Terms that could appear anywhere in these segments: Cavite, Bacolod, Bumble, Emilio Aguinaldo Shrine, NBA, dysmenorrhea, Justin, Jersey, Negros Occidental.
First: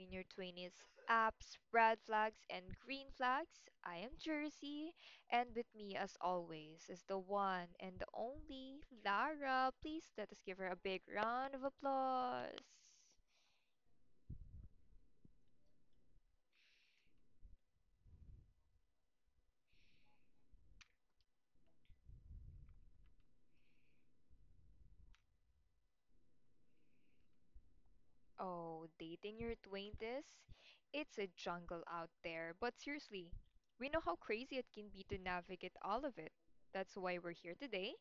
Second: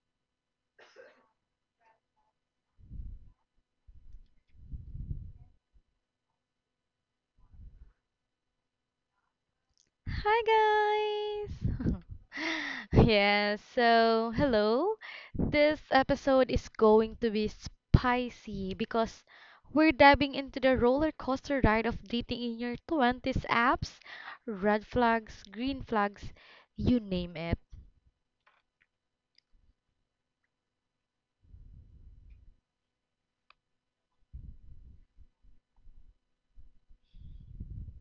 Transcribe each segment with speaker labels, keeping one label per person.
Speaker 1: in Your 20s Apps, Red Flags, and Green Flags. I am Jersey, and with me, as always, is the one and the only Lara. Please let us give her a
Speaker 2: Hi
Speaker 1: big round of
Speaker 2: guys!
Speaker 1: applause.
Speaker 2: Yes, so hello. This episode is going to be spicy because we're diving into the roller coaster ride of dating in your 20s apps, red flags, green flags, you name it.
Speaker 1: Oh, dating your 20s? It's a jungle out there, but seriously, we know how crazy it can be to navigate all of it. That's why we're here today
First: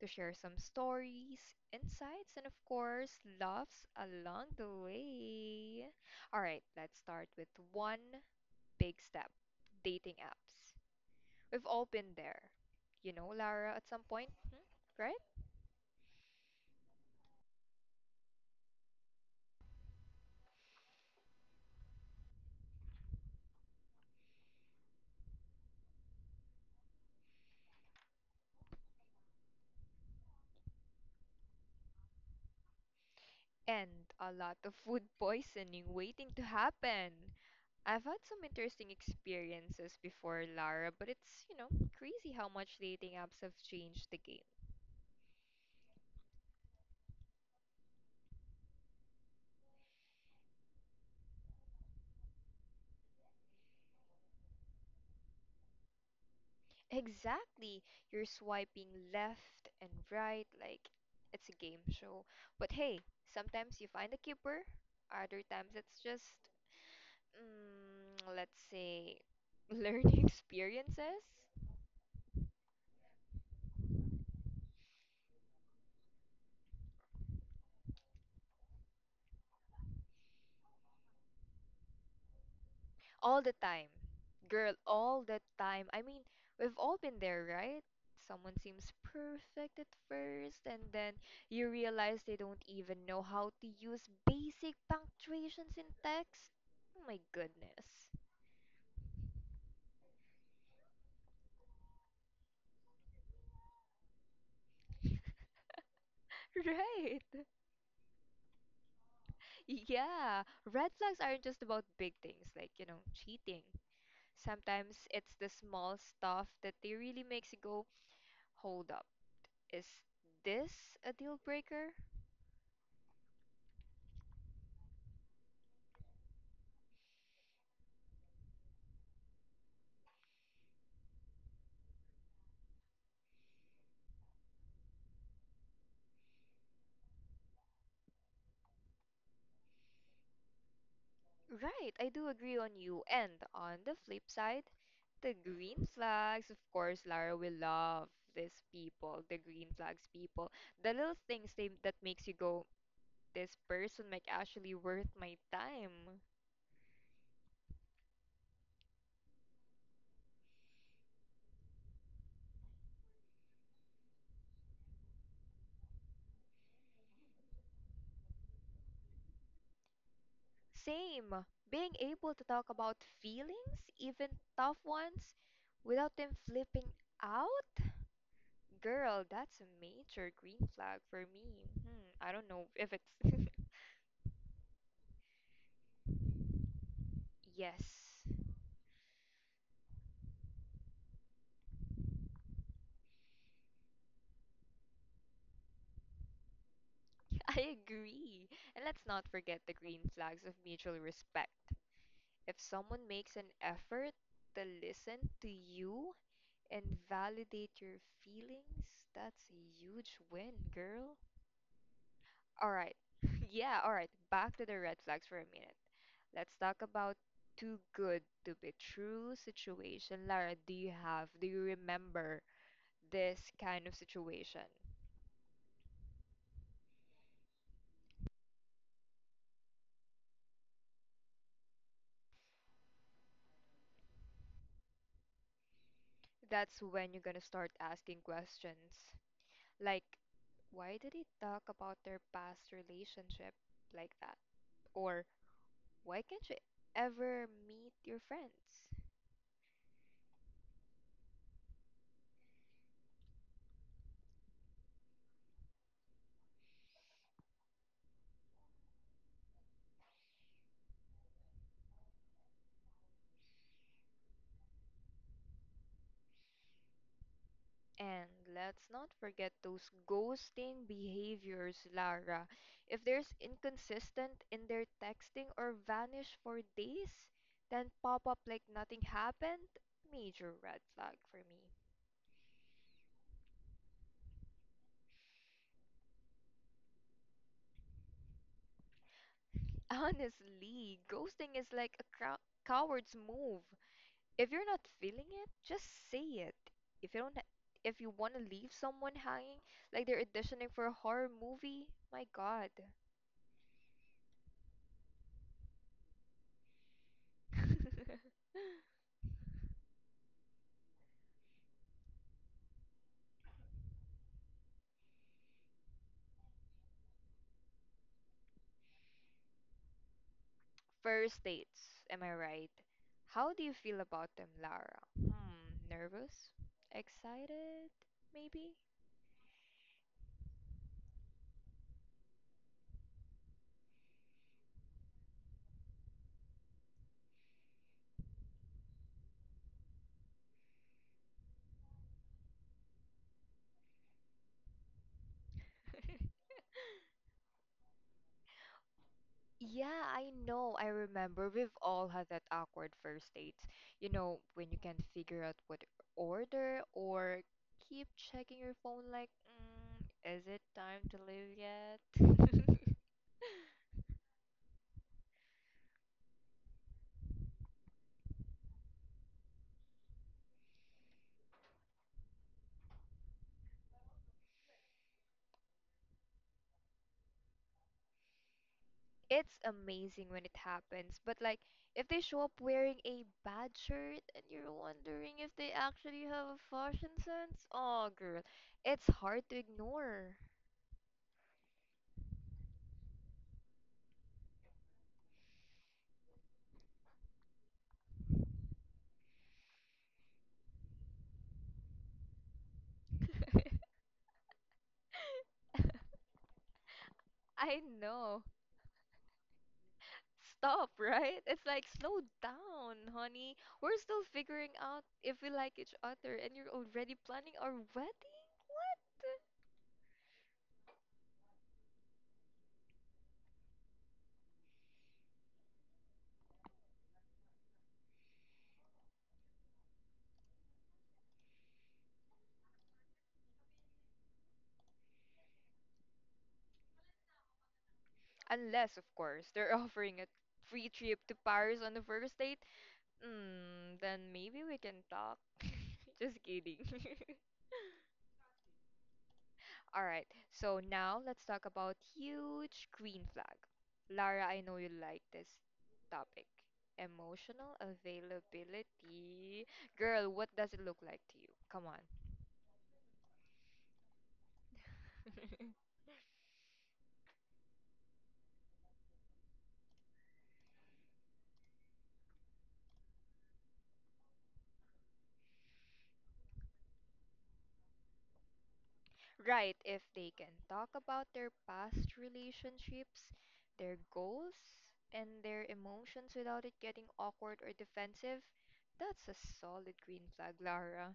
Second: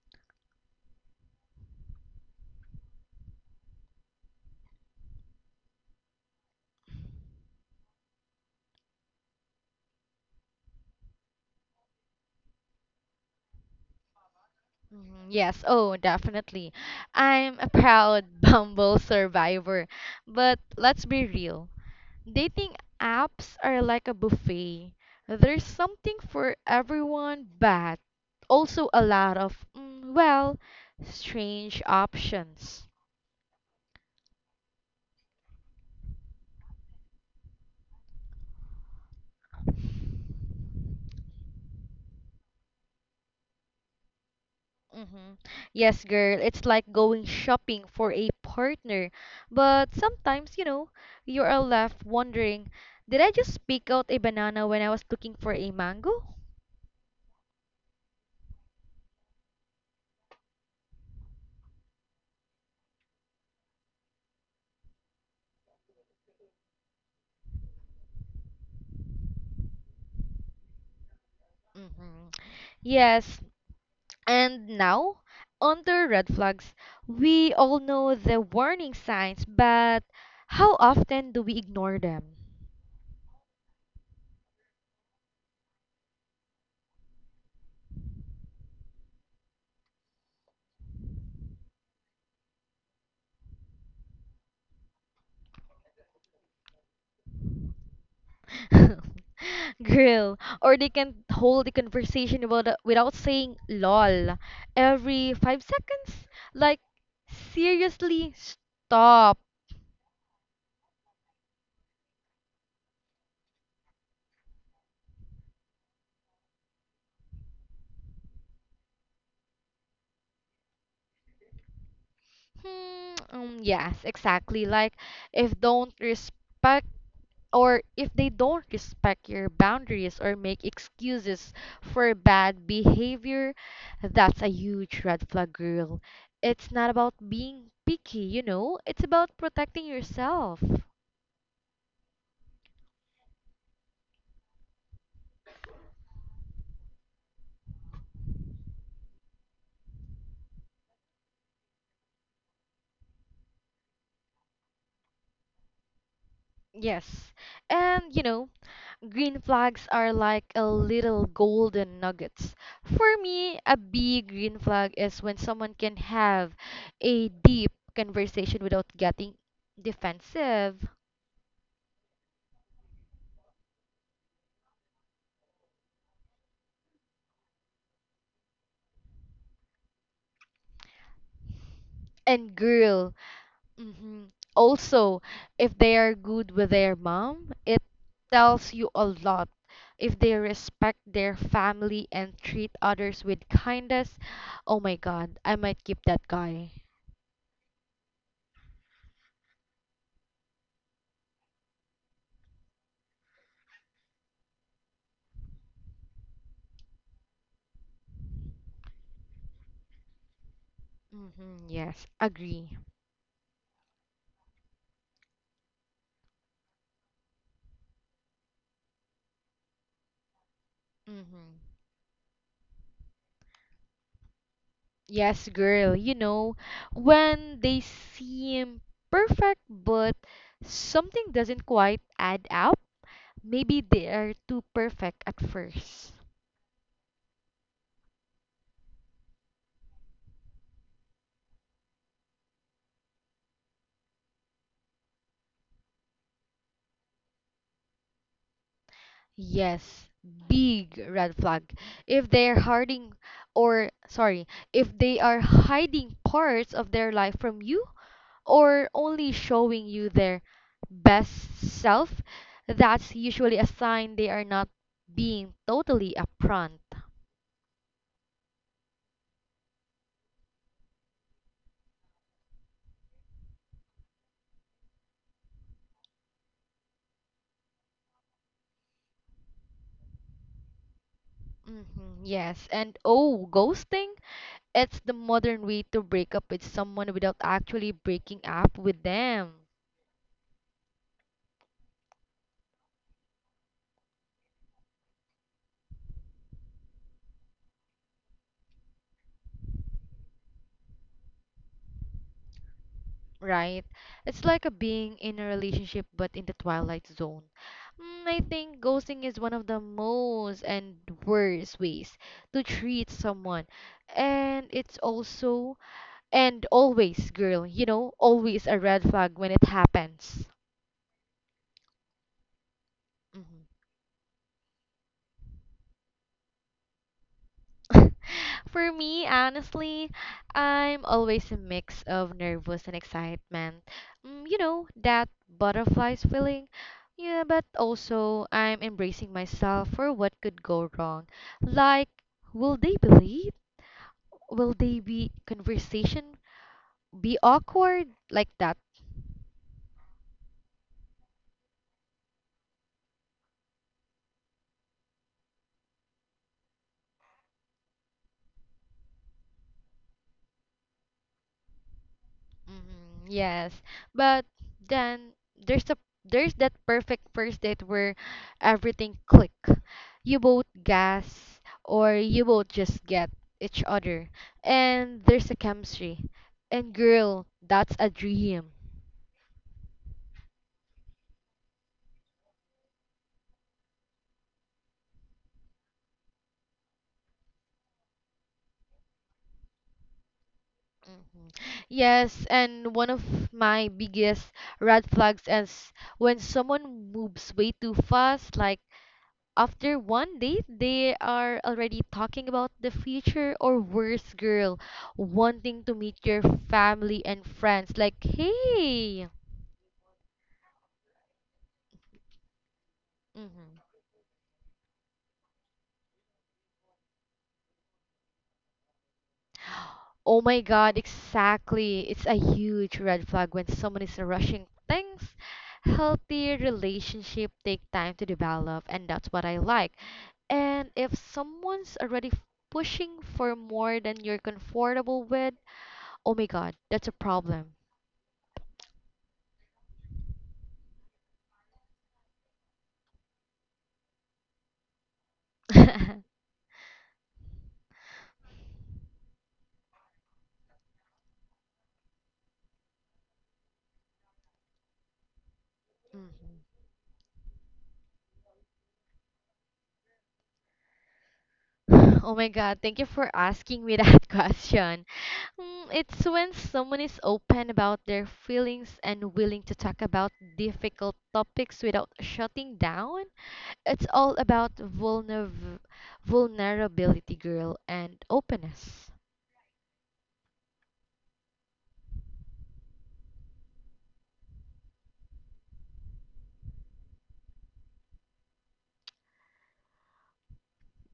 Speaker 1: to share some stories, insights, and of course, laughs along the way. All right, let's start with one big step dating apps. We've all been there. You know, Lara, at some point, hmm? Right?
Speaker 2: Mhm, yes, oh, definitely. I'm a proud Bumble survivor. But let's be real. Dating apps are like a buffet. There's something for everyone, but also a lot of, well, strange options.
Speaker 1: And a lot of food poisoning waiting to happen. I've had some interesting experiences before, Lara, but it's, you know, crazy how much dating apps have changed the game.
Speaker 2: hmm Yes, girl, it's like going shopping for a partner, but sometimes, you are left wondering, did I just pick out a banana when I was looking for a mango?
Speaker 1: Exactly. You're swiping left and right like it's a game show. But hey, sometimes you find a keeper, other times it's just, let's say, learning experiences.
Speaker 2: hmm Yes, and now, under red flags, we all know the warning signs, but how often do we ignore them?
Speaker 1: All the time. Girl, all the time. I mean, we've all been there, right? Someone seems perfect at first, and then you realize they don't even know how to use basic punctuations in text. Oh my goodness.
Speaker 2: Grill, or they can hold the conversation about without saying lol every five seconds. Like,
Speaker 1: Right.
Speaker 2: seriously, stop.
Speaker 1: Yeah. Red flags aren't just about big things like, you know, cheating. Sometimes it's the small stuff that they really makes you go, hold up. Is this a deal breaker?
Speaker 2: Yes, exactly. Like, if don't respect if they don't respect your boundaries or make excuses for bad behavior, that's a huge red flag, girl. It's not about being picky, you know, it's about protecting yourself.
Speaker 1: Right, I do agree on you. And on the flip side, the green flags, of course, Lara will love these people, the green flags people. The little things that makes you go, this person might actually worth my time.
Speaker 2: Yes. And, you know, green flags are like a little golden nuggets. For me, a big green flag is when someone can have a deep conversation without getting defensive.
Speaker 1: Same, being able to talk about feelings, even tough ones, without them flipping out. Girl, that's a major green flag for me. I don't
Speaker 2: And
Speaker 1: know if
Speaker 2: girl,
Speaker 1: it's.
Speaker 2: also, if they are good with their mom,
Speaker 1: Yes.
Speaker 2: it tells you a lot. If they respect their family and treat others with kindness, oh my God, I might keep that guy.
Speaker 1: I agree. And let's not forget the green flags of mutual respect. If someone makes an effort to listen to you and validate your feelings, that's a huge win, girl.
Speaker 2: Mm-hmm, yes,
Speaker 1: All
Speaker 2: agree.
Speaker 1: right. Yeah, all right. Back to the red flags for a minute. Let's talk about too good to be true situation. Lara, do
Speaker 2: Mm-hmm.
Speaker 1: you remember this kind of situation?
Speaker 2: Yes, girl, you know, when they seem perfect, but something doesn't quite add up, maybe they are too perfect at first.
Speaker 1: That's when you're gonna start asking questions. Like, why did he talk about their past relationship like that? Or why can't you ever meet your friends?
Speaker 2: Yes, big red flag. If they're hiding, or sorry, If they are hiding parts of their life from you, or only showing you their best self, that's usually a sign they are not being totally upfront.
Speaker 1: And let's not forget those ghosting behaviors, Lara. If there's inconsistent in their texting or vanish for days, then pop up like nothing happened, major red flag for me.
Speaker 2: Yes, and oh, ghosting? It's the modern way to break up with someone without actually breaking up with them.
Speaker 1: Honestly, ghosting is like a coward's move. If you're not feeling it, just say it. If you don't, if you want to leave someone hanging, like they're auditioning for a horror movie, my God.
Speaker 2: Right? It's like a being in a relationship but in the twilight zone. I think ghosting is one of the most and worst ways to treat someone. And it's also, and always, girl, you know, always a red flag when it happens.
Speaker 1: First dates, am I right? How do
Speaker 2: Mhm.
Speaker 1: you feel about them, Lara? Hmm, nervous? Excited? Maybe?
Speaker 2: For me, honestly, I'm always a mix of nervous and excitement. You know, that butterflies feeling. Yeah, but also I'm embracing myself for what could go wrong. Like, will they believe? Will they be conversation be awkward like that?
Speaker 1: Yeah, I know. I remember we've all had that awkward first dates. You know, when you can't figure out what to order or keep checking your phone like, is it time to leave yet?
Speaker 2: Yes. But then there's a there's that perfect first date where everything click. You both gas, or you both just get each other, and there's a chemistry, and girl, that's a dream.
Speaker 1: It's amazing when it happens, but like if they show up wearing a bad shirt and you're wondering if they actually have a fashion sense, oh girl, it's hard to ignore.
Speaker 2: Mhm. Yes, and one of my biggest red flags is when someone moves way too fast. Like after one date they are already talking about the future, or worse, girl, wanting to meet your family and
Speaker 1: I
Speaker 2: friends, like,
Speaker 1: know.
Speaker 2: hey.
Speaker 1: Stop, right? It's like, slow down, honey.
Speaker 2: Mhm.
Speaker 1: We're still figuring out if we like each other, and you're already planning our wedding? What?
Speaker 2: Oh my God, exactly. It's a huge red flag when someone is rushing things. Healthy relationship take time to develop, and that's what I like. And if someone's pushing for more than you're comfortable with, oh my God, that's a problem.
Speaker 1: Unless, of course, they're offering a free trip to Paris on the first date. Then maybe we can talk. Just kidding. All right, so now let's talk about huge green flag. Lara, I know you like this topic.
Speaker 2: Mhm.
Speaker 1: Emotional availability. Girl, what does it look like to you? Come on.
Speaker 2: Oh my God, thank you for asking me that question. It's when someone is open about their feelings and willing to talk about difficult topics without shutting down. It's all about vulnerability, girl, and openness.
Speaker 1: Right, if they can talk about their past relationships, their goals, and their emotions without it getting awkward or defensive, that's a solid green flag, Lara.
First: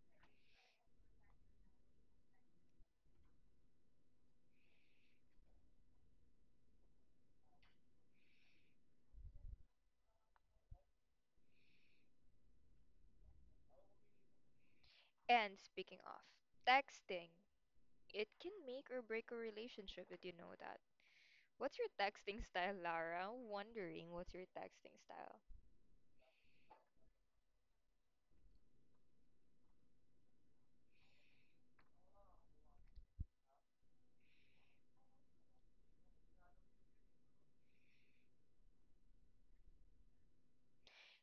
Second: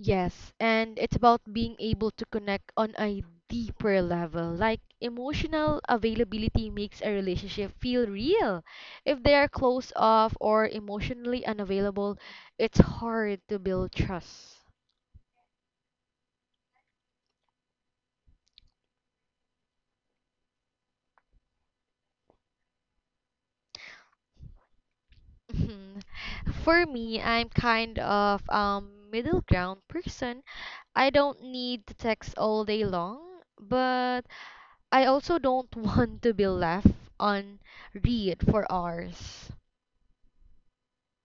Speaker 2: Yes, and it's about being able to connect on a deeper level. Like emotional availability makes a relationship feel real. If they are closed off or emotionally unavailable, it's hard to build trust.
Speaker 1: And speaking of, texting. It can make or break a relationship. Did you know that? What's your texting style, Lara? Wondering what's your texting style.
Speaker 2: Mhm. For me, I'm kind of middle ground person. I don't need to text all day long, but I also don't want to be left on read for hours.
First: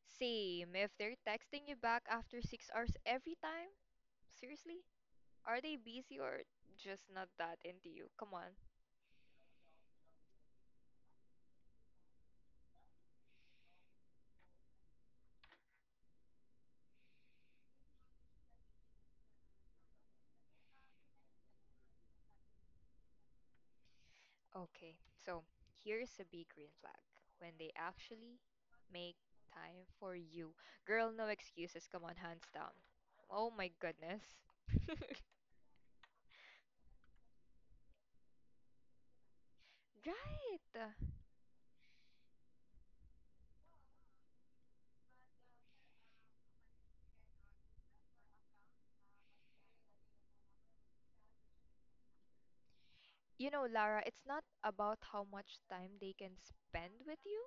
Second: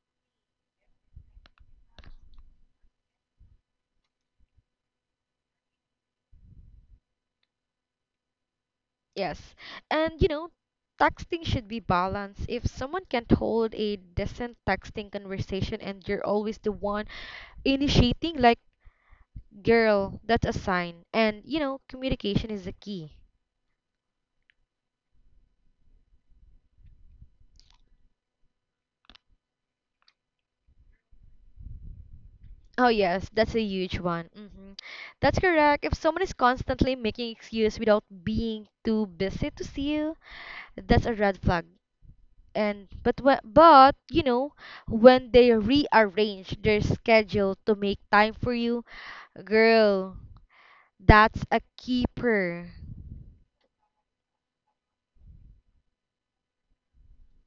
Speaker 1: Same. If they're texting you back after 6 hours every time, seriously? Are they busy or just not that into you? Come on.
Speaker 2: Yes. And you know, texting should be balanced. If someone can't hold a decent texting conversation and you're always the one initiating, like, girl, that's a sign. And you know, communication is the key.
Speaker 1: Okay, so here's a big green flag when they actually make time for you. Girl, no excuses. Come on, hands down.
Speaker 2: Oh yes,
Speaker 1: Oh
Speaker 2: that's a
Speaker 1: my
Speaker 2: huge
Speaker 1: goodness.
Speaker 2: one. That's correct. If someone is constantly making excuse without being too busy to see you, that's a
Speaker 1: Right.
Speaker 2: red flag. But you know, when they rearrange their schedule to make time for you, girl, that's a keeper.
Speaker 1: You know, Lara, it's not about how much time they can spend with you.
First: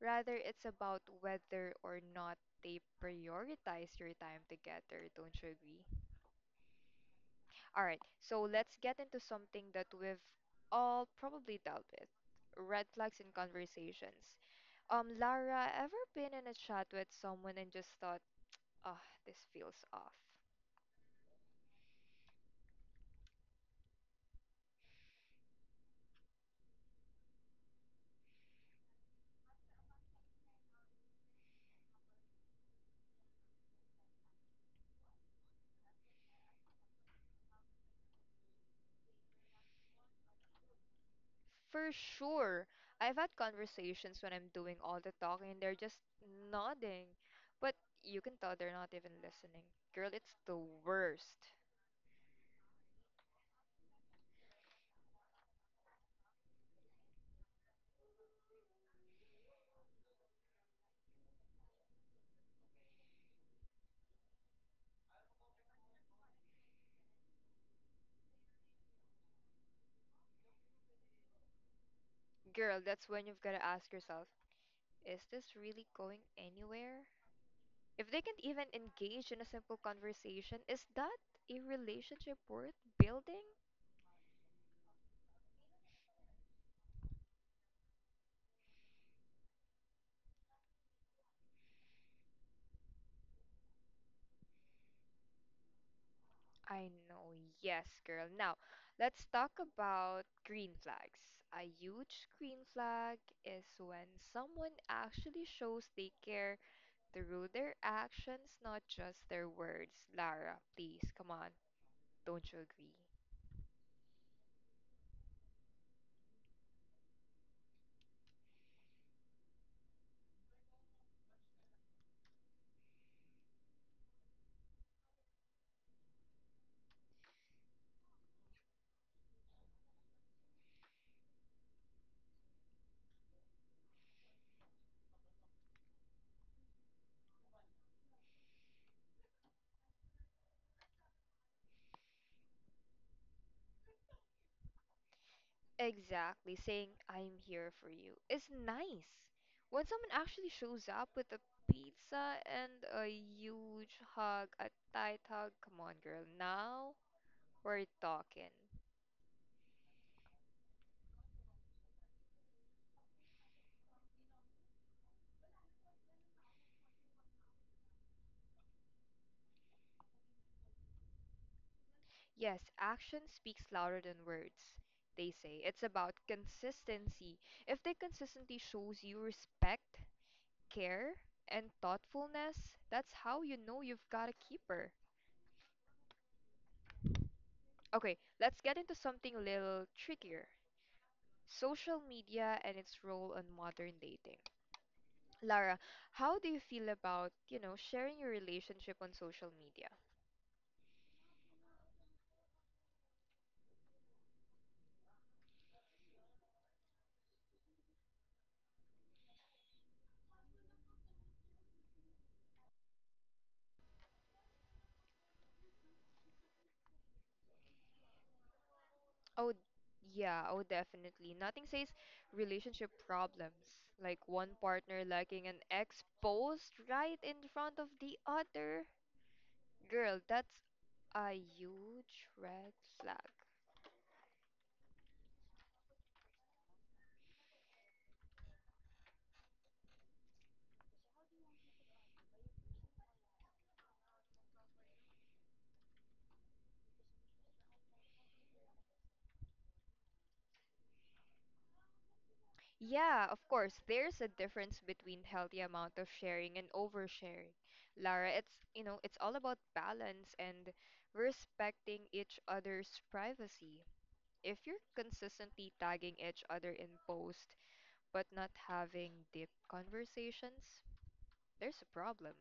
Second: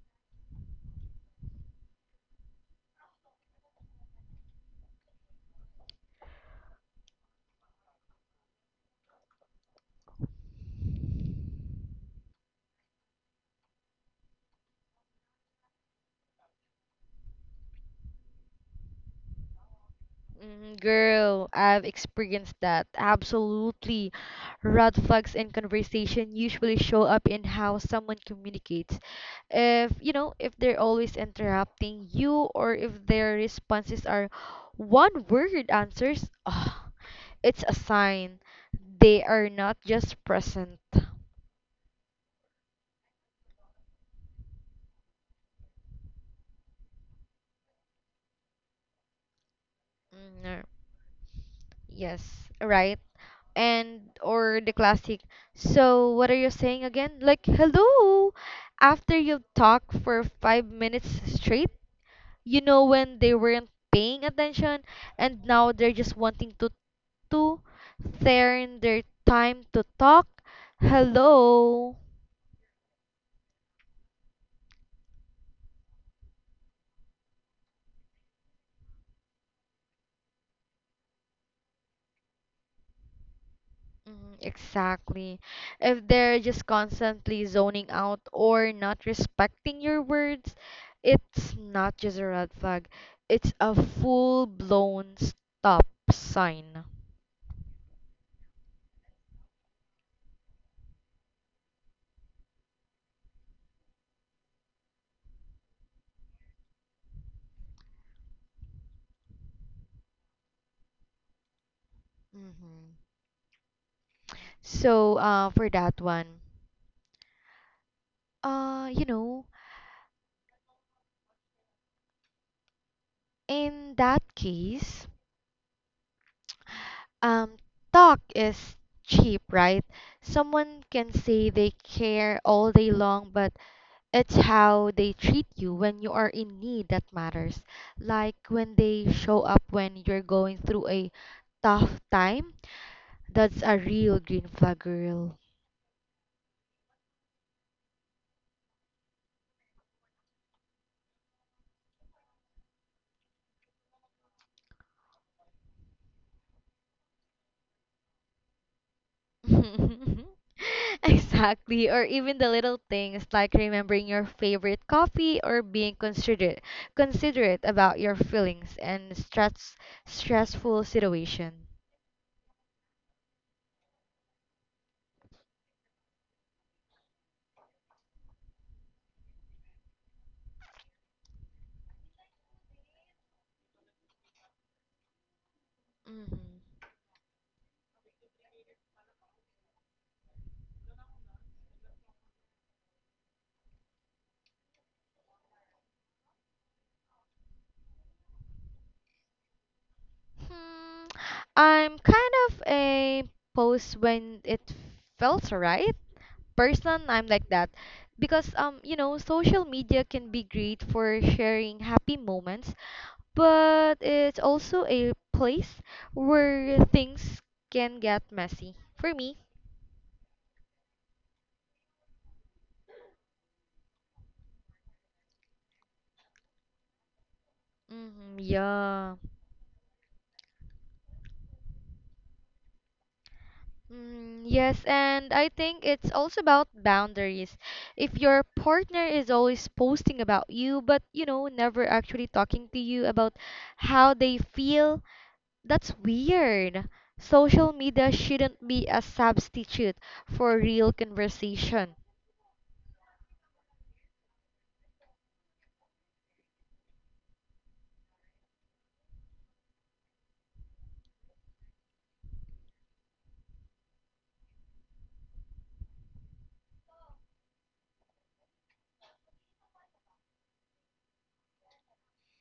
Speaker 1: Rather, it's about whether or not they prioritize your time together. Don't you agree? All right, so let's get into something that we've all probably dealt with red flags in conversations. Lara, ever been in a chat with someone and just thought, ah, this feels off?
Speaker 2: Girl, I've experienced that. Absolutely. Red flags in conversation usually show up in how someone communicates. If, you know, if they're always interrupting you, or if their responses are one-word answers, ah, it's a sign they are not just present.
Speaker 1: For sure. I've had conversations when I'm doing all the talking and they're just nodding. But you can tell they're not even listening. Girl, it's the
Speaker 2: Mm,
Speaker 1: worst.
Speaker 2: Yes, right? And or the classic. So what are you saying again? Like hello, after you talk for 5 minutes straight, you know when they weren't paying attention, and now they're just wanting to to turn their time to talk. Hello.
Speaker 1: Girl, that's when you've got to ask yourself, is this really going anywhere? If they can't even engage in a simple conversation, is that a relationship worth building?
Speaker 2: Mhm, exactly. If they're just constantly zoning out or not respecting your words, it's not just a red flag, it's a full-blown stop sign.
Speaker 1: I know, yes, girl. Now, let's talk about green flags. A huge green flag is when someone actually shows they care through their actions, not just their words. Lara, please, come on. Don't you agree?
Speaker 2: hmm So, for that one, you know, in that case, um, talk is cheap, right? Someone can say they care all day long, but it's how they treat you when you are in need that matters. Like when they show up when you're going through a tough time, that's a real green flag, girl.
Speaker 1: Exactly. Saying, I'm here for you is nice. When someone actually shows up with a pizza and a huge hug, a tight hug, come on, girl. Now we're talking.
Speaker 2: Exactly, or even the little things like remembering your favorite coffee or being considerate about your feelings and stressful situation.
Speaker 1: Yes, action speaks louder than words, they say. It's about consistency. If the consistency shows you respect, care, and thoughtfulness, that's how you know you've got a keeper.
Speaker 2: Mhm.
Speaker 1: Okay, let's get into something a little trickier. Social media and its role on modern dating. Lara, how do you feel about, you know, sharing your relationship on social media?
Speaker 2: Hmm. I'm kind of a post when it felt right person. I'm like that because you know, social media can be great for sharing happy moments, but it's also a place where things can get messy for me.
Speaker 1: Oh, yeah, oh, definitely. Nothing says relationship problems, like one partner lacking an exposed right in front of the other.
Speaker 2: Yeah,
Speaker 1: Girl, that's a huge red flag.
Speaker 2: yes, and I think it's also about boundaries. If your partner is always posting about you, but you know, never actually talking to you about how they feel, that's weird. Social media shouldn't be a substitute for real conversation.
Speaker 1: Yeah, of course, there's a difference between healthy amount of sharing and oversharing. Lara, it's, you know, it's all about balance and respecting each other's privacy. If you're consistently tagging each other in posts, but not having deep conversations, there's a problem.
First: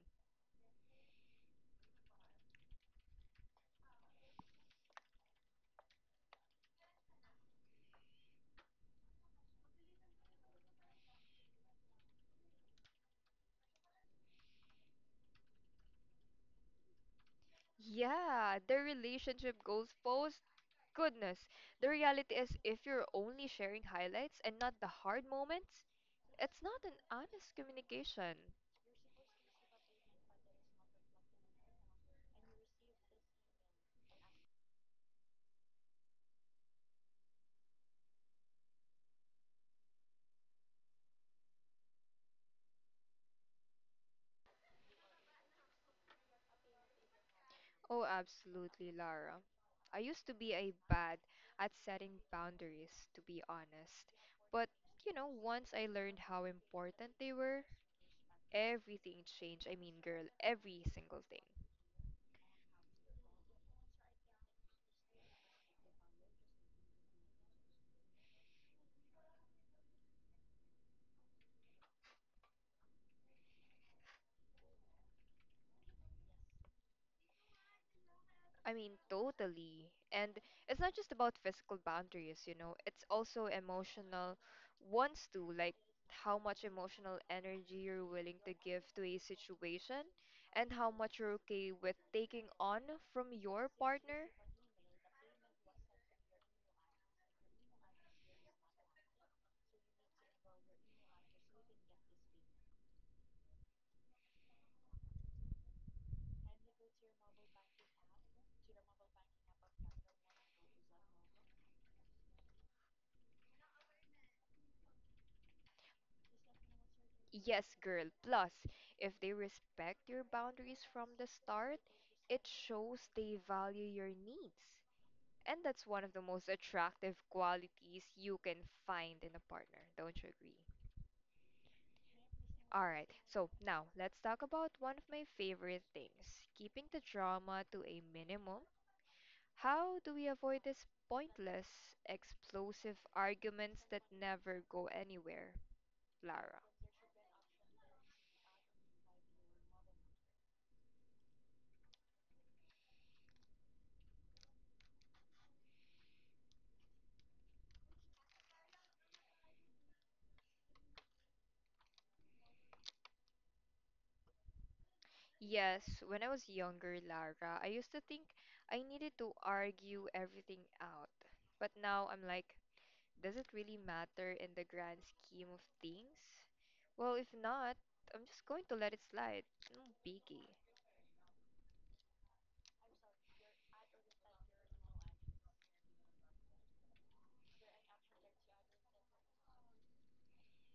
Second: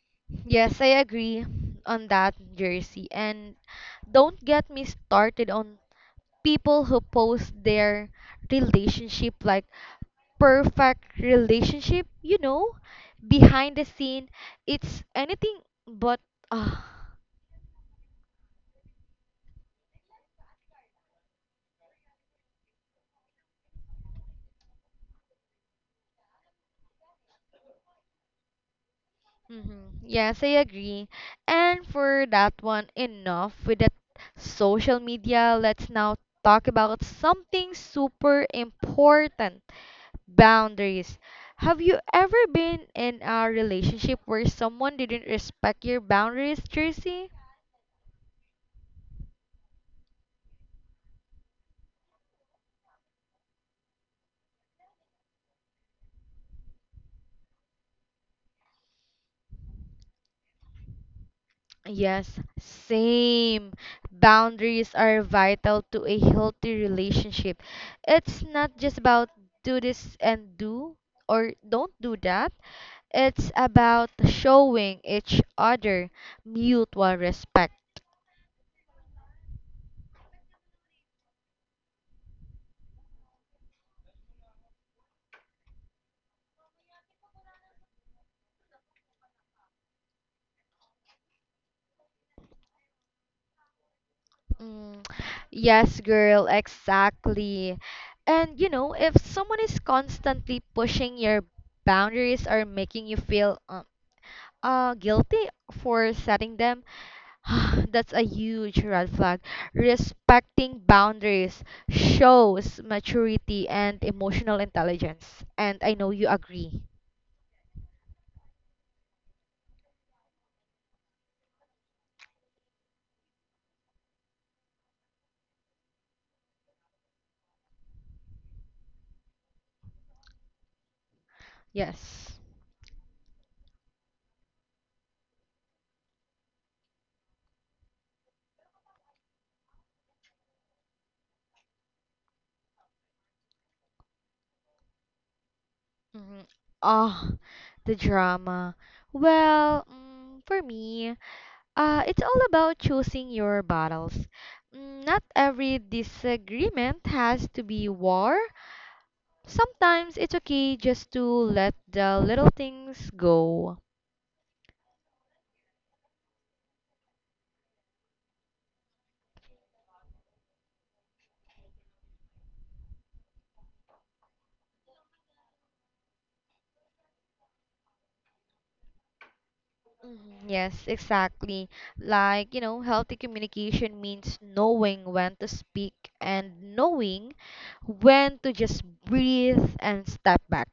Speaker 2: Yes, I agree on that, Jersey. And don't get me started on people who post their relationship like perfect relationship, you know, behind the scene. It's anything but. Ah.
Speaker 1: Yeah, the relationship goals post. Goodness. The reality is, if you're only sharing highlights and not the hard moments, it's not an honest communication.
Speaker 2: Mm-hmm. Yes, I agree. And for that one, enough with the social media. Let's now talk about something super important: boundaries. Have you ever been in a relationship where someone didn't respect your boundaries, Tracy?
Speaker 1: Oh, absolutely, Lara. I used to be a bad at setting boundaries, to be honest. But, you know, once I learned how important they were, everything changed. I mean, girl, every single thing.
Speaker 2: Yes, same. Boundaries are vital to a healthy relationship. It's not just about do this and do, or don't do that. It's about showing each other mutual respect.
Speaker 1: I mean, totally. And it's not just about physical boundaries, you know, it's also emotional ones too, like how much emotional energy you're willing to give to a situation and how much you're okay with taking on from your partner.
Speaker 2: Mm, yes, girl, exactly. And you know, if someone is constantly pushing your boundaries or making you feel guilty for setting them, that's a huge red flag. Respecting boundaries shows maturity and emotional intelligence. And I know you agree.
Speaker 1: Yes, girl. Plus, if they respect your boundaries from the start, it shows they value your needs. And that's one of the most attractive qualities you can find in a partner, don't you agree?
Speaker 2: Yes.
Speaker 1: All right, so now let's talk about one of my favorite things keeping the drama to a minimum. How do we avoid these pointless, explosive arguments that never go anywhere,
Speaker 2: Mhm.
Speaker 1: Lara?
Speaker 2: Oh, the drama. Well, for me, it's all about choosing your battles. Not every disagreement has to be war. Sometimes it's okay just to let the little things go.
Speaker 1: Yes, when I was younger, Lara, I used to think I needed to argue everything out. But now I'm like, does it really matter in the grand scheme of things? Well, if not, I'm just going to let it slide. No
Speaker 2: Mhm,
Speaker 1: biggie.
Speaker 2: Yes, exactly. Like, you know, healthy communication means knowing when to speak and knowing when to just breathe and step back.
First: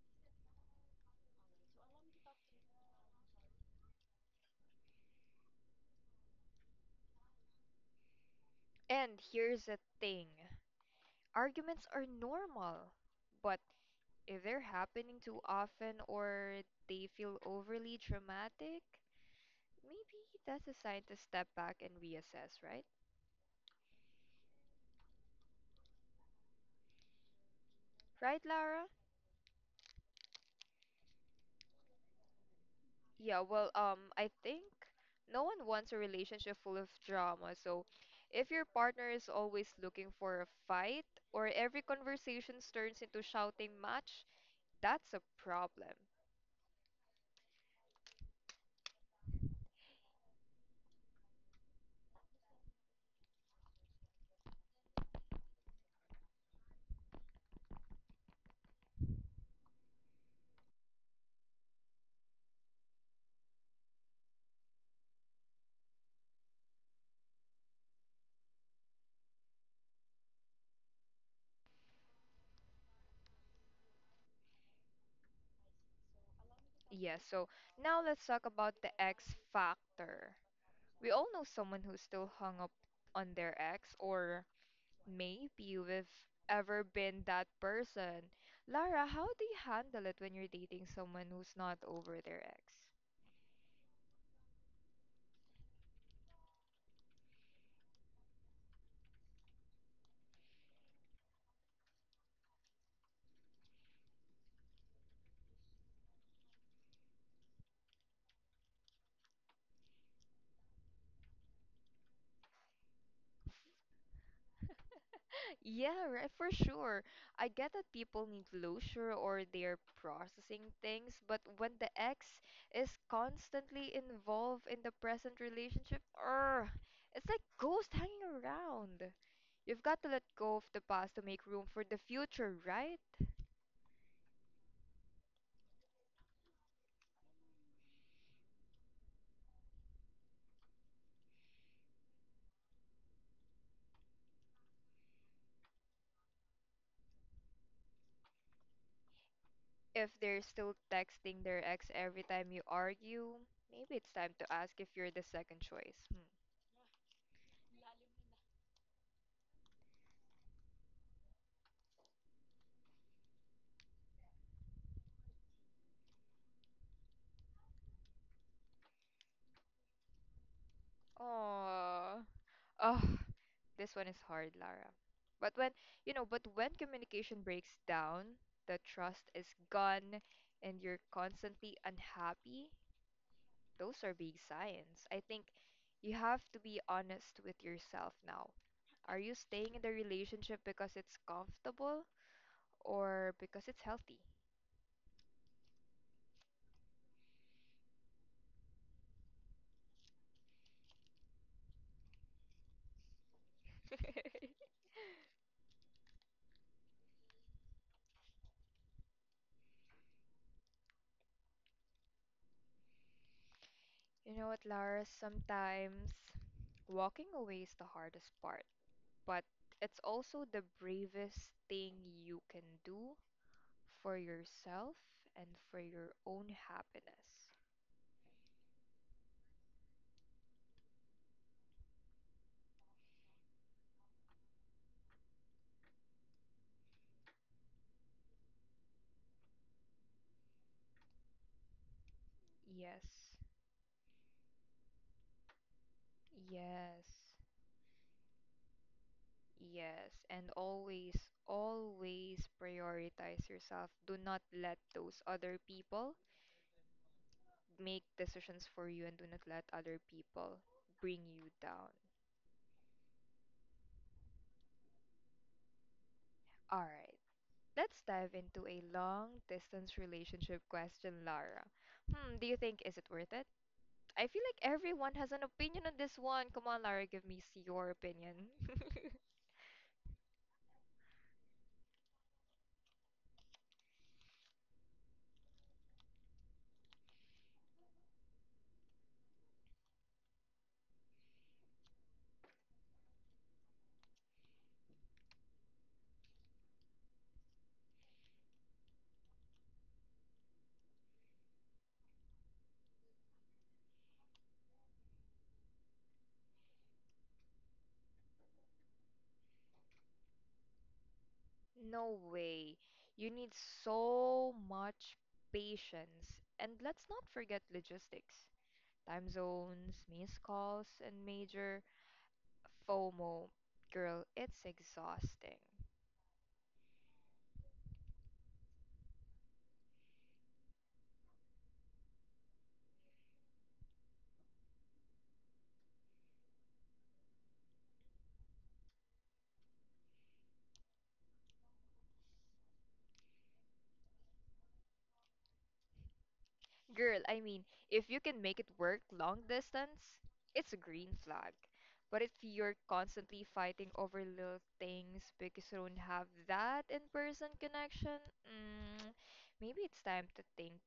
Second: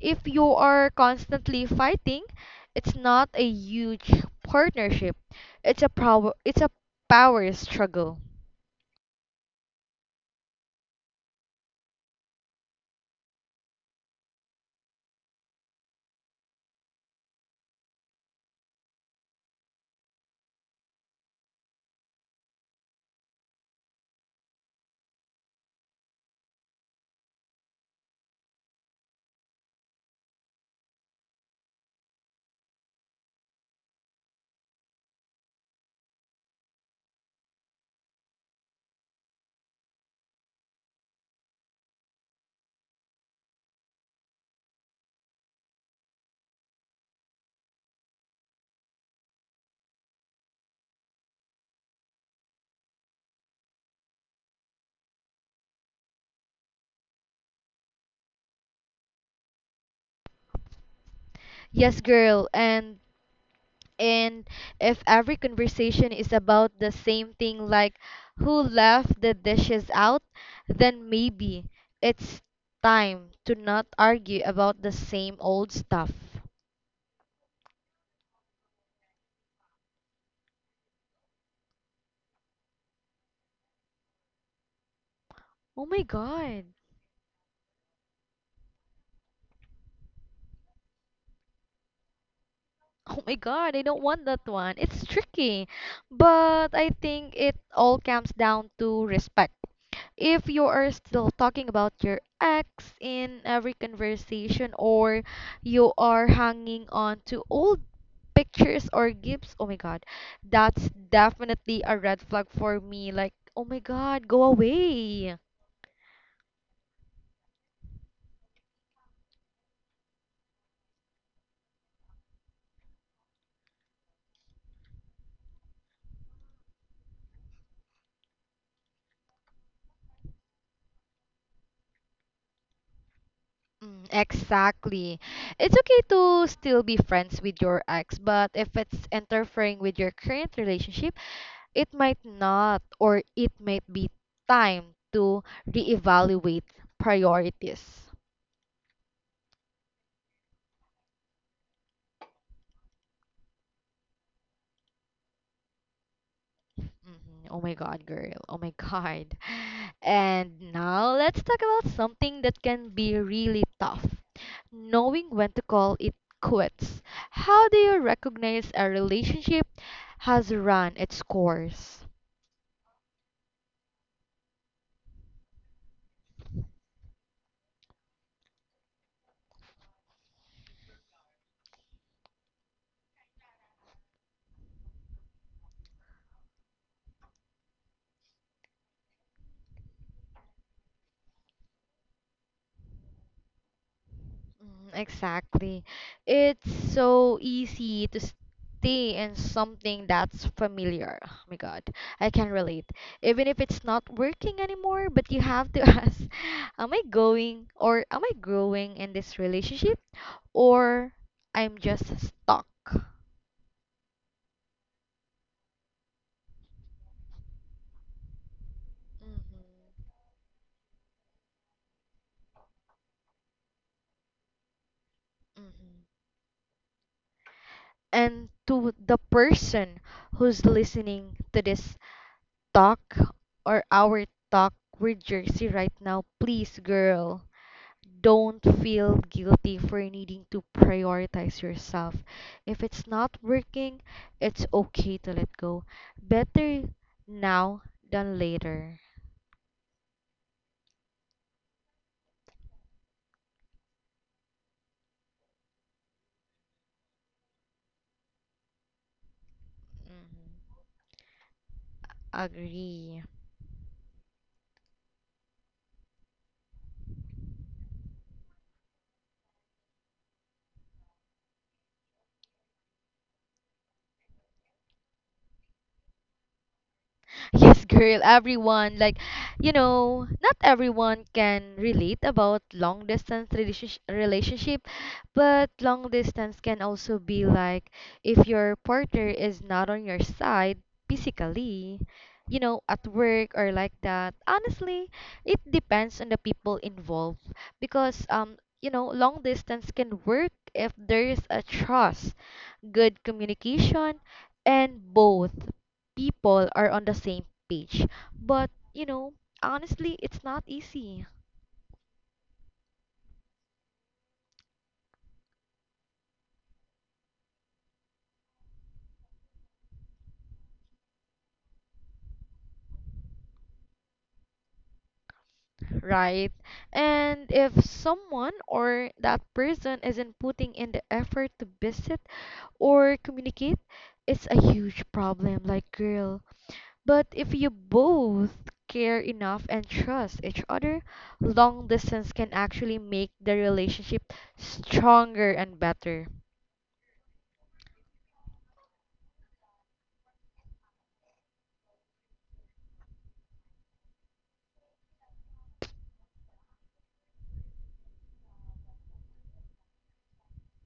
Speaker 2: If you are constantly fighting, it's not a huge partnership. It's a power struggle.
Speaker 1: And here's the thing arguments are normal, but if they're happening too often or they feel overly dramatic, maybe that's a sign to step back and reassess, right? Right, Lara? Yeah, well, I think no one wants a relationship full of drama. So if your partner is always looking for a fight or every conversation turns into shouting match, that's a problem.
Speaker 2: Yes, girl, and if every conversation is about the same thing, like who left the dishes out, then maybe it's time to not argue about the same old stuff.
Speaker 1: Yes, so now let's talk about the X factor. We all know someone who's still hung up on their ex, or maybe
Speaker 2: Oh my
Speaker 1: we've
Speaker 2: god.
Speaker 1: ever been that person. Lara, how do you handle it when you're dating someone who's not over their ex?
Speaker 2: Oh my god, I don't want that one. It's tricky. But I think it all comes down to respect. If you are still talking about your ex in every conversation, or you are hanging on to old pictures or gifts, oh my god, that's definitely a red flag for me. Like, oh my god, go away.
Speaker 1: Yeah, right, for sure. I get that people need closure or they're processing things, but when the ex is constantly involved in the present relationship, it's like ghost hanging around. You've got to let go of the past to make room for the future, right?
Speaker 2: Exactly. It's okay to still be friends with your ex, but if it's interfering with your current relationship, it might not, or it might be time to reevaluate priorities.
Speaker 1: If they're still texting their ex every time you argue, maybe it's time to ask if you're the second choice. Hmm.
Speaker 2: Mhm. Oh my god, girl. Oh my god. And now let's talk about something that can be really tough. Knowing when to call it quits. How do you recognize a relationship has run its course?
Speaker 1: Aww. Oh, this one is hard, Lara. But when, you know, but when communication breaks down, the trust is gone and you're constantly unhappy, those are big signs. I think you have to be honest with yourself now. Are you staying in the relationship because it's comfortable or because it's healthy?
Speaker 2: Exactly. It's so easy to stay in something that's familiar. Oh my God, I can relate. Even if it's not working anymore, but you have to ask, am I going or am I growing in this relationship, or I'm just stuck?
Speaker 1: You know what, Lara? Sometimes walking away is the hardest part, but
Speaker 2: Mm-hmm,
Speaker 1: it's also the bravest thing you can do for yourself and for
Speaker 2: mm-hmm.
Speaker 1: your own happiness.
Speaker 2: And to the person who's listening to this talk or our talk with Jersey right now, please, girl. Don't feel guilty for needing to prioritize yourself. If it's
Speaker 1: Yes,
Speaker 2: not working, it's okay to let go. Better
Speaker 1: yes,
Speaker 2: now than later.
Speaker 1: yes. And always, always prioritize yourself. Do not let those other people make decisions for you and do not let other people
Speaker 2: Mhm.
Speaker 1: bring you down.
Speaker 2: Agree.
Speaker 1: All right. Let's dive into a long distance relationship question, Lara. Hmm, do you think is it worth it? I feel like everyone has an opinion on this one. Come on, Lara, give me
Speaker 2: Yes,
Speaker 1: your
Speaker 2: girl,
Speaker 1: opinion.
Speaker 2: everyone, like, you know, not everyone can relate about long distance relationship, but long distance can also be like if your partner is not on your side physically, you know, at work or like that. Honestly, it depends on the people involved because you know, long distance can work if there is a trust, good communication, and both people are on the same page. But, you know, honestly, it's not easy,
Speaker 1: No way. You need so much patience. And let's not forget logistics, time zones, missed calls, and major FOMO. Girl, it's exhausting.
Speaker 2: right? And if someone or that person isn't putting in the effort to visit or communicate, it's a huge problem, like, girl. But if you both care enough and trust each other, long distance can actually make the relationship stronger and better.
Speaker 1: Girl, I mean, if you can make it work long distance, it's a green flag. But if you're constantly fighting over little things because you don't have that in-person connection, mm, maybe it's time to think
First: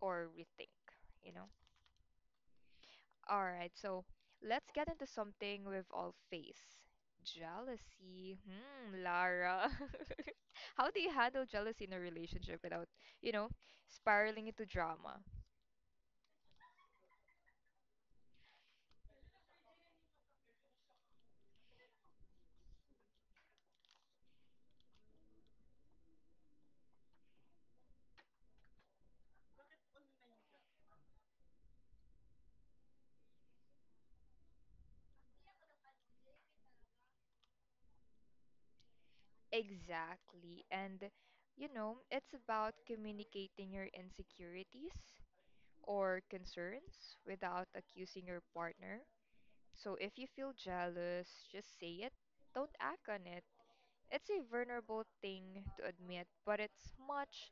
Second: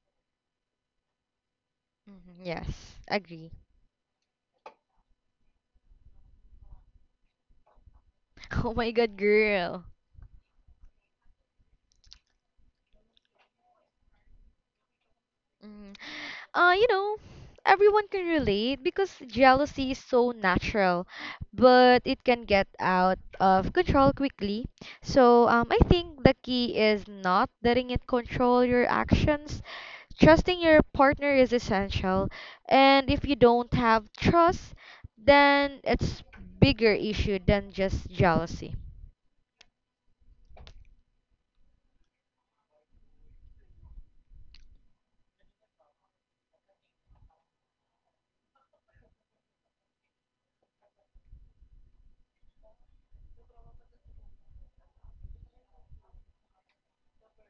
Speaker 1: or rethink, you know.
Speaker 2: Mhm, yes,
Speaker 1: All
Speaker 2: agree.
Speaker 1: right, so let's get into something we've all faced. Jealousy.
Speaker 2: Oh my
Speaker 1: Hmm,
Speaker 2: god,
Speaker 1: Lara.
Speaker 2: girl.
Speaker 1: How do you handle jealousy in a relationship without, you know, spiraling into drama?
Speaker 2: You know, everyone can relate because jealousy is so natural, but it can get out of control quickly. So, I think the key is not letting it control your actions. Trusting your partner is essential, and if you don't have trust, then it's bigger issue than just jealousy.
Speaker 1: Exactly. And, you know, it's about communicating your insecurities or concerns without accusing your partner. So if you feel jealous, just say it. Don't act on it. It's a vulnerable thing to admit, but it's much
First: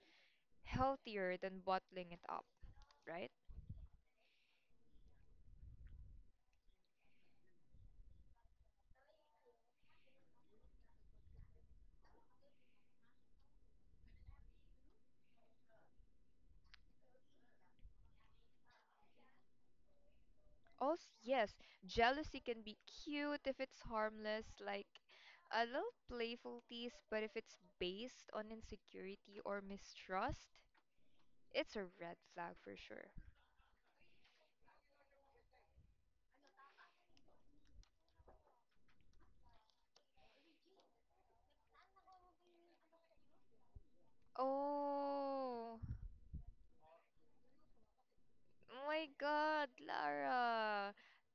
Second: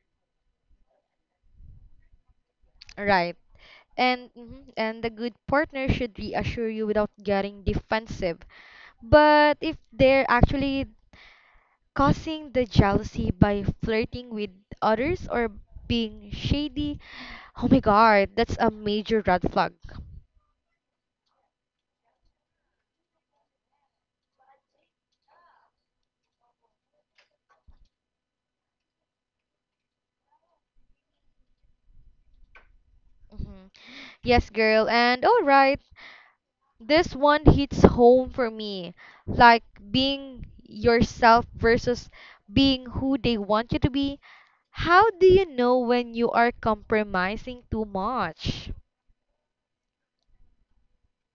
Speaker 1: healthier than bottling it up, right?
Speaker 2: Right. And and the good partner should reassure you without getting defensive. But if they're actually causing the jealousy by flirting with others or being shady, oh my god, that's a major red flag.
Speaker 1: Also, yes, jealousy can be cute if it's harmless, like a little playful tease, but if it's based on insecurity or mistrust, it's a red flag for sure.
Speaker 2: Mhm. Yes, girl, and alright, this one hits home for me. Like being yourself versus being who they want you to be. How do you know
Speaker 1: Oh
Speaker 2: when you are compromising too much?
Speaker 1: my God, Lara.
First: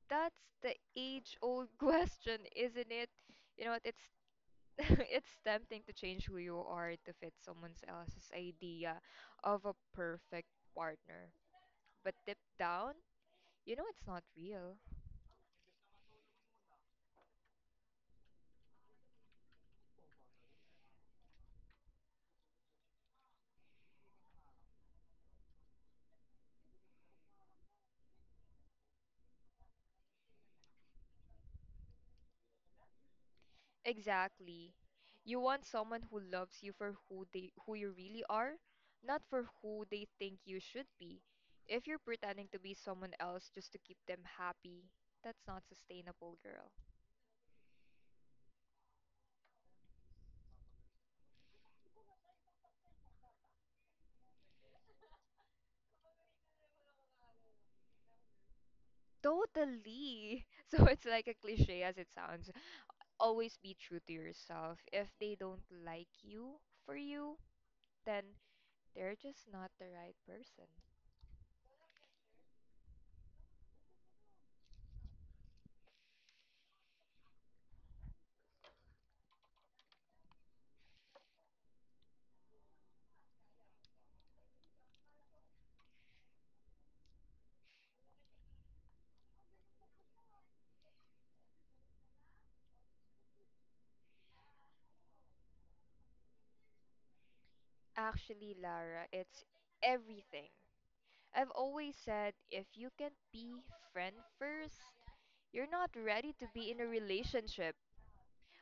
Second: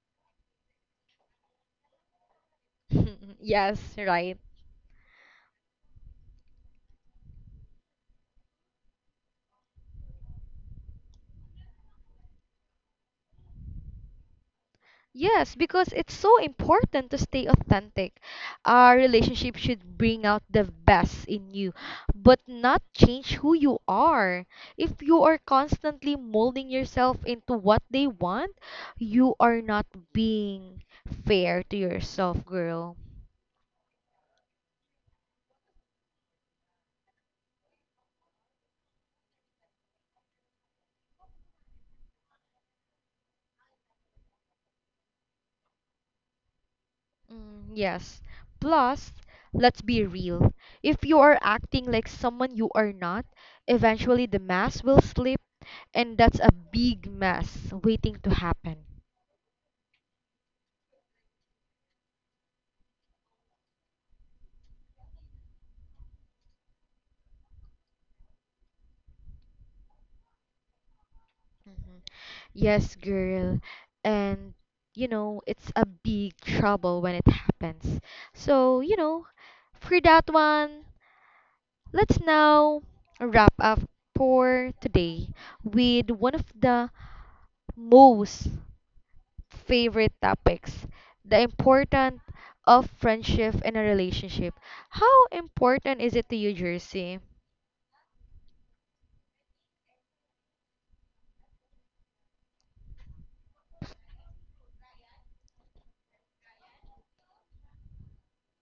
Speaker 1: That's the age-old question, isn't it? You know
Speaker 2: Yes,
Speaker 1: what? It's
Speaker 2: right.
Speaker 1: it's tempting to change who you are to fit someone else's idea of a perfect partner. But deep down, you know it's not real.
Speaker 2: Yes, because it's so important to stay authentic. Our relationship should bring out the best in you, but not change who you are. If you are constantly molding yourself into what they want, you are not being fair to yourself, girl.
Speaker 1: Exactly. You want someone who loves you for who you really are, not for who they think you should be. If you're pretending to be someone else just to keep them happy, that's not sustainable, girl.
Speaker 2: Yes. Plus, let's be real. If you are acting like someone you are not, eventually the mask will slip, and that's a big mess waiting to happen.
Speaker 1: Totally. So it's like a cliche as it sounds, always be true to yourself. If they don't like you for you, then they're just not the right person.
Speaker 2: Mhm. Yes, girl. And, you know, it's a big trouble when it happens. So, you know, for that one, let's now wrap up for today with one of the most favorite topics, the importance of friendship in a relationship. How important is it to you, Jersey?
Speaker 1: Actually, Lara, it's everything. I've always said if you can be friend first, you're not ready to be in a relationship.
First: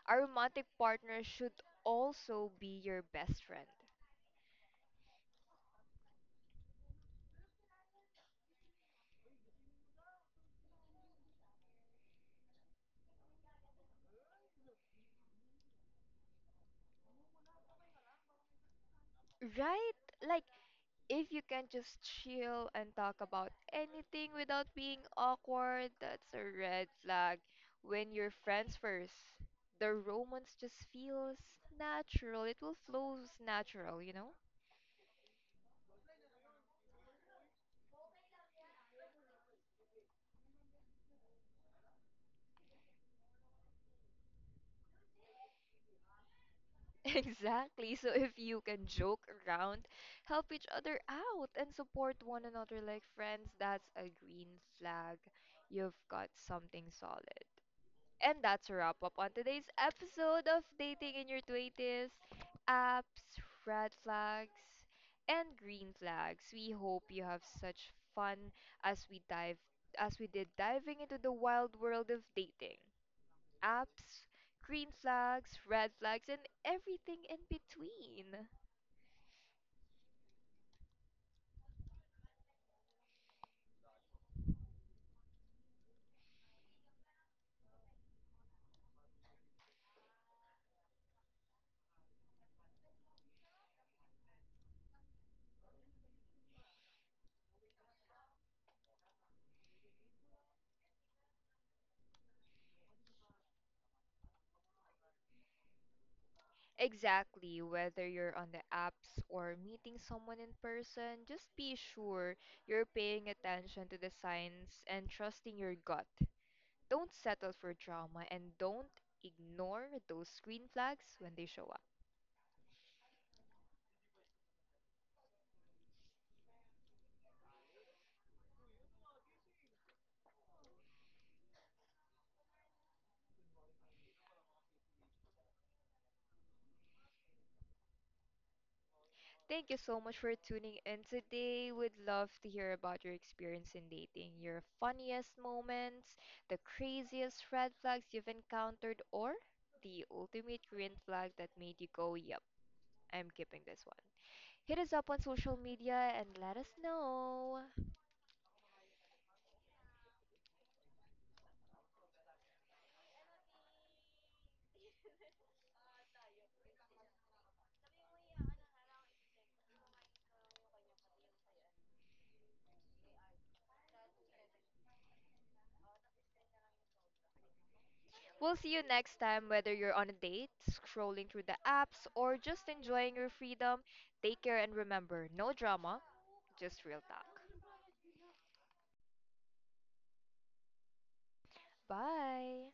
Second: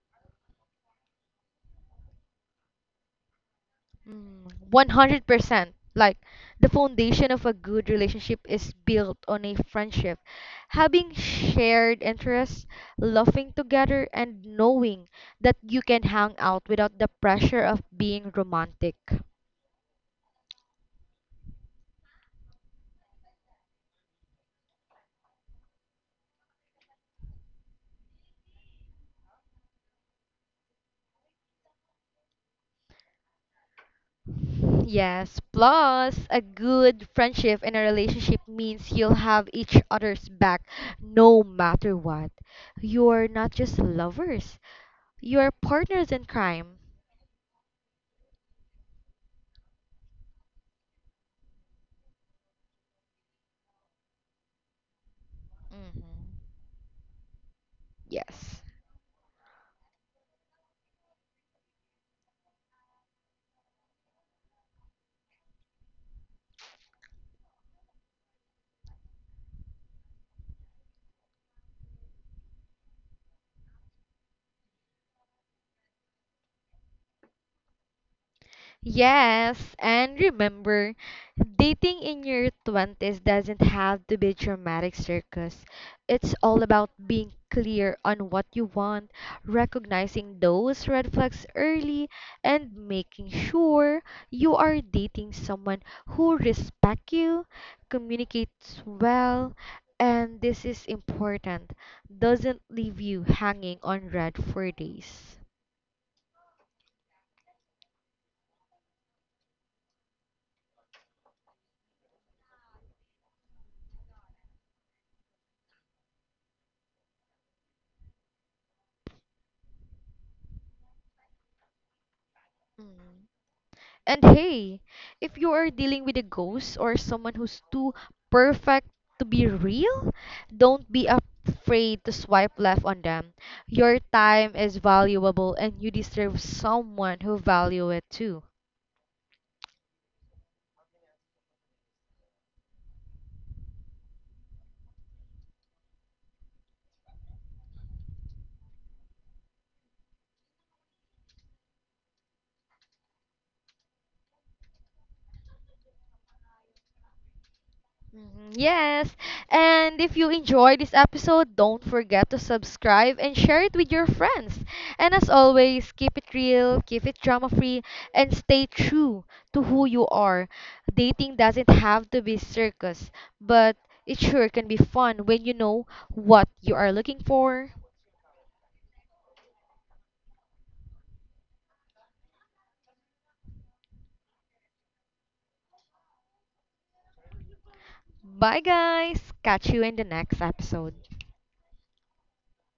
Speaker 1: A romantic partner should also be your best friend.
Speaker 2: 100%. Like, the foundation of a good relationship is built on a friendship. Having shared interests, laughing together, and knowing that you can hang out without the pressure of being romantic.
Speaker 1: Right? Like if you can just chill and talk about anything without being awkward, that's a red flag. When you're friends first, the romance just feels natural. It will flows natural, you know?
Speaker 2: Yes, plus a good friendship in a relationship means you'll have each other's back no matter what. You're not just lovers, you're partners in crime.
Speaker 1: Exactly. So if you can joke around, help each other out, and support one another like friends, that's a green flag. You've
Speaker 2: hmm
Speaker 1: got something solid. And
Speaker 2: Yes.
Speaker 1: that's a wrap up on today's episode of Dating in Your 20s, Apps, Red Flags, and Green Flags. We hope you have such fun as we dive as we did diving into the wild world of dating. Apps, green flags, red flags, and everything in between.
Speaker 2: Yes, and remember, dating in your 20s doesn't have to be a dramatic circus. It's all about being clear on what you want, recognizing those red flags early, and making sure you are dating someone who respects you, communicates well, and this is important, doesn't leave you hanging on red for days.
Speaker 1: Exactly, whether you're on the apps or meeting someone in person, just be sure you're paying attention to the signs and trusting your gut. Don't settle for drama and don't ignore those green flags when they show up.
Speaker 2: Mm. And hey, if you are dealing with a ghost or someone who's too perfect to be real, don't be afraid to swipe left on them. Your time is valuable and you deserve someone who value it too.
Speaker 1: Thank you so much for tuning in today. Would love to hear about your experience in dating, your funniest moments, the craziest red flags you've encountered, or the ultimate green flag that made you go, yep, I'm keeping this one. Hit us up on social media and let us know.
Speaker 2: Mhm, yes. And if you enjoy this episode, don't forget to subscribe and share it with your friends. And as always, keep it real, keep it drama free, and stay true to who you are. Dating doesn't have to be circus, but it sure can be fun when you know what you are looking for.
Speaker 1: We'll see you next time, whether you're on a date, scrolling through the apps, or just enjoying your freedom. Take care and remember no drama, just real talk.
Speaker 2: Bye, guys. Catch you in the next episode.
Speaker 1: Bye.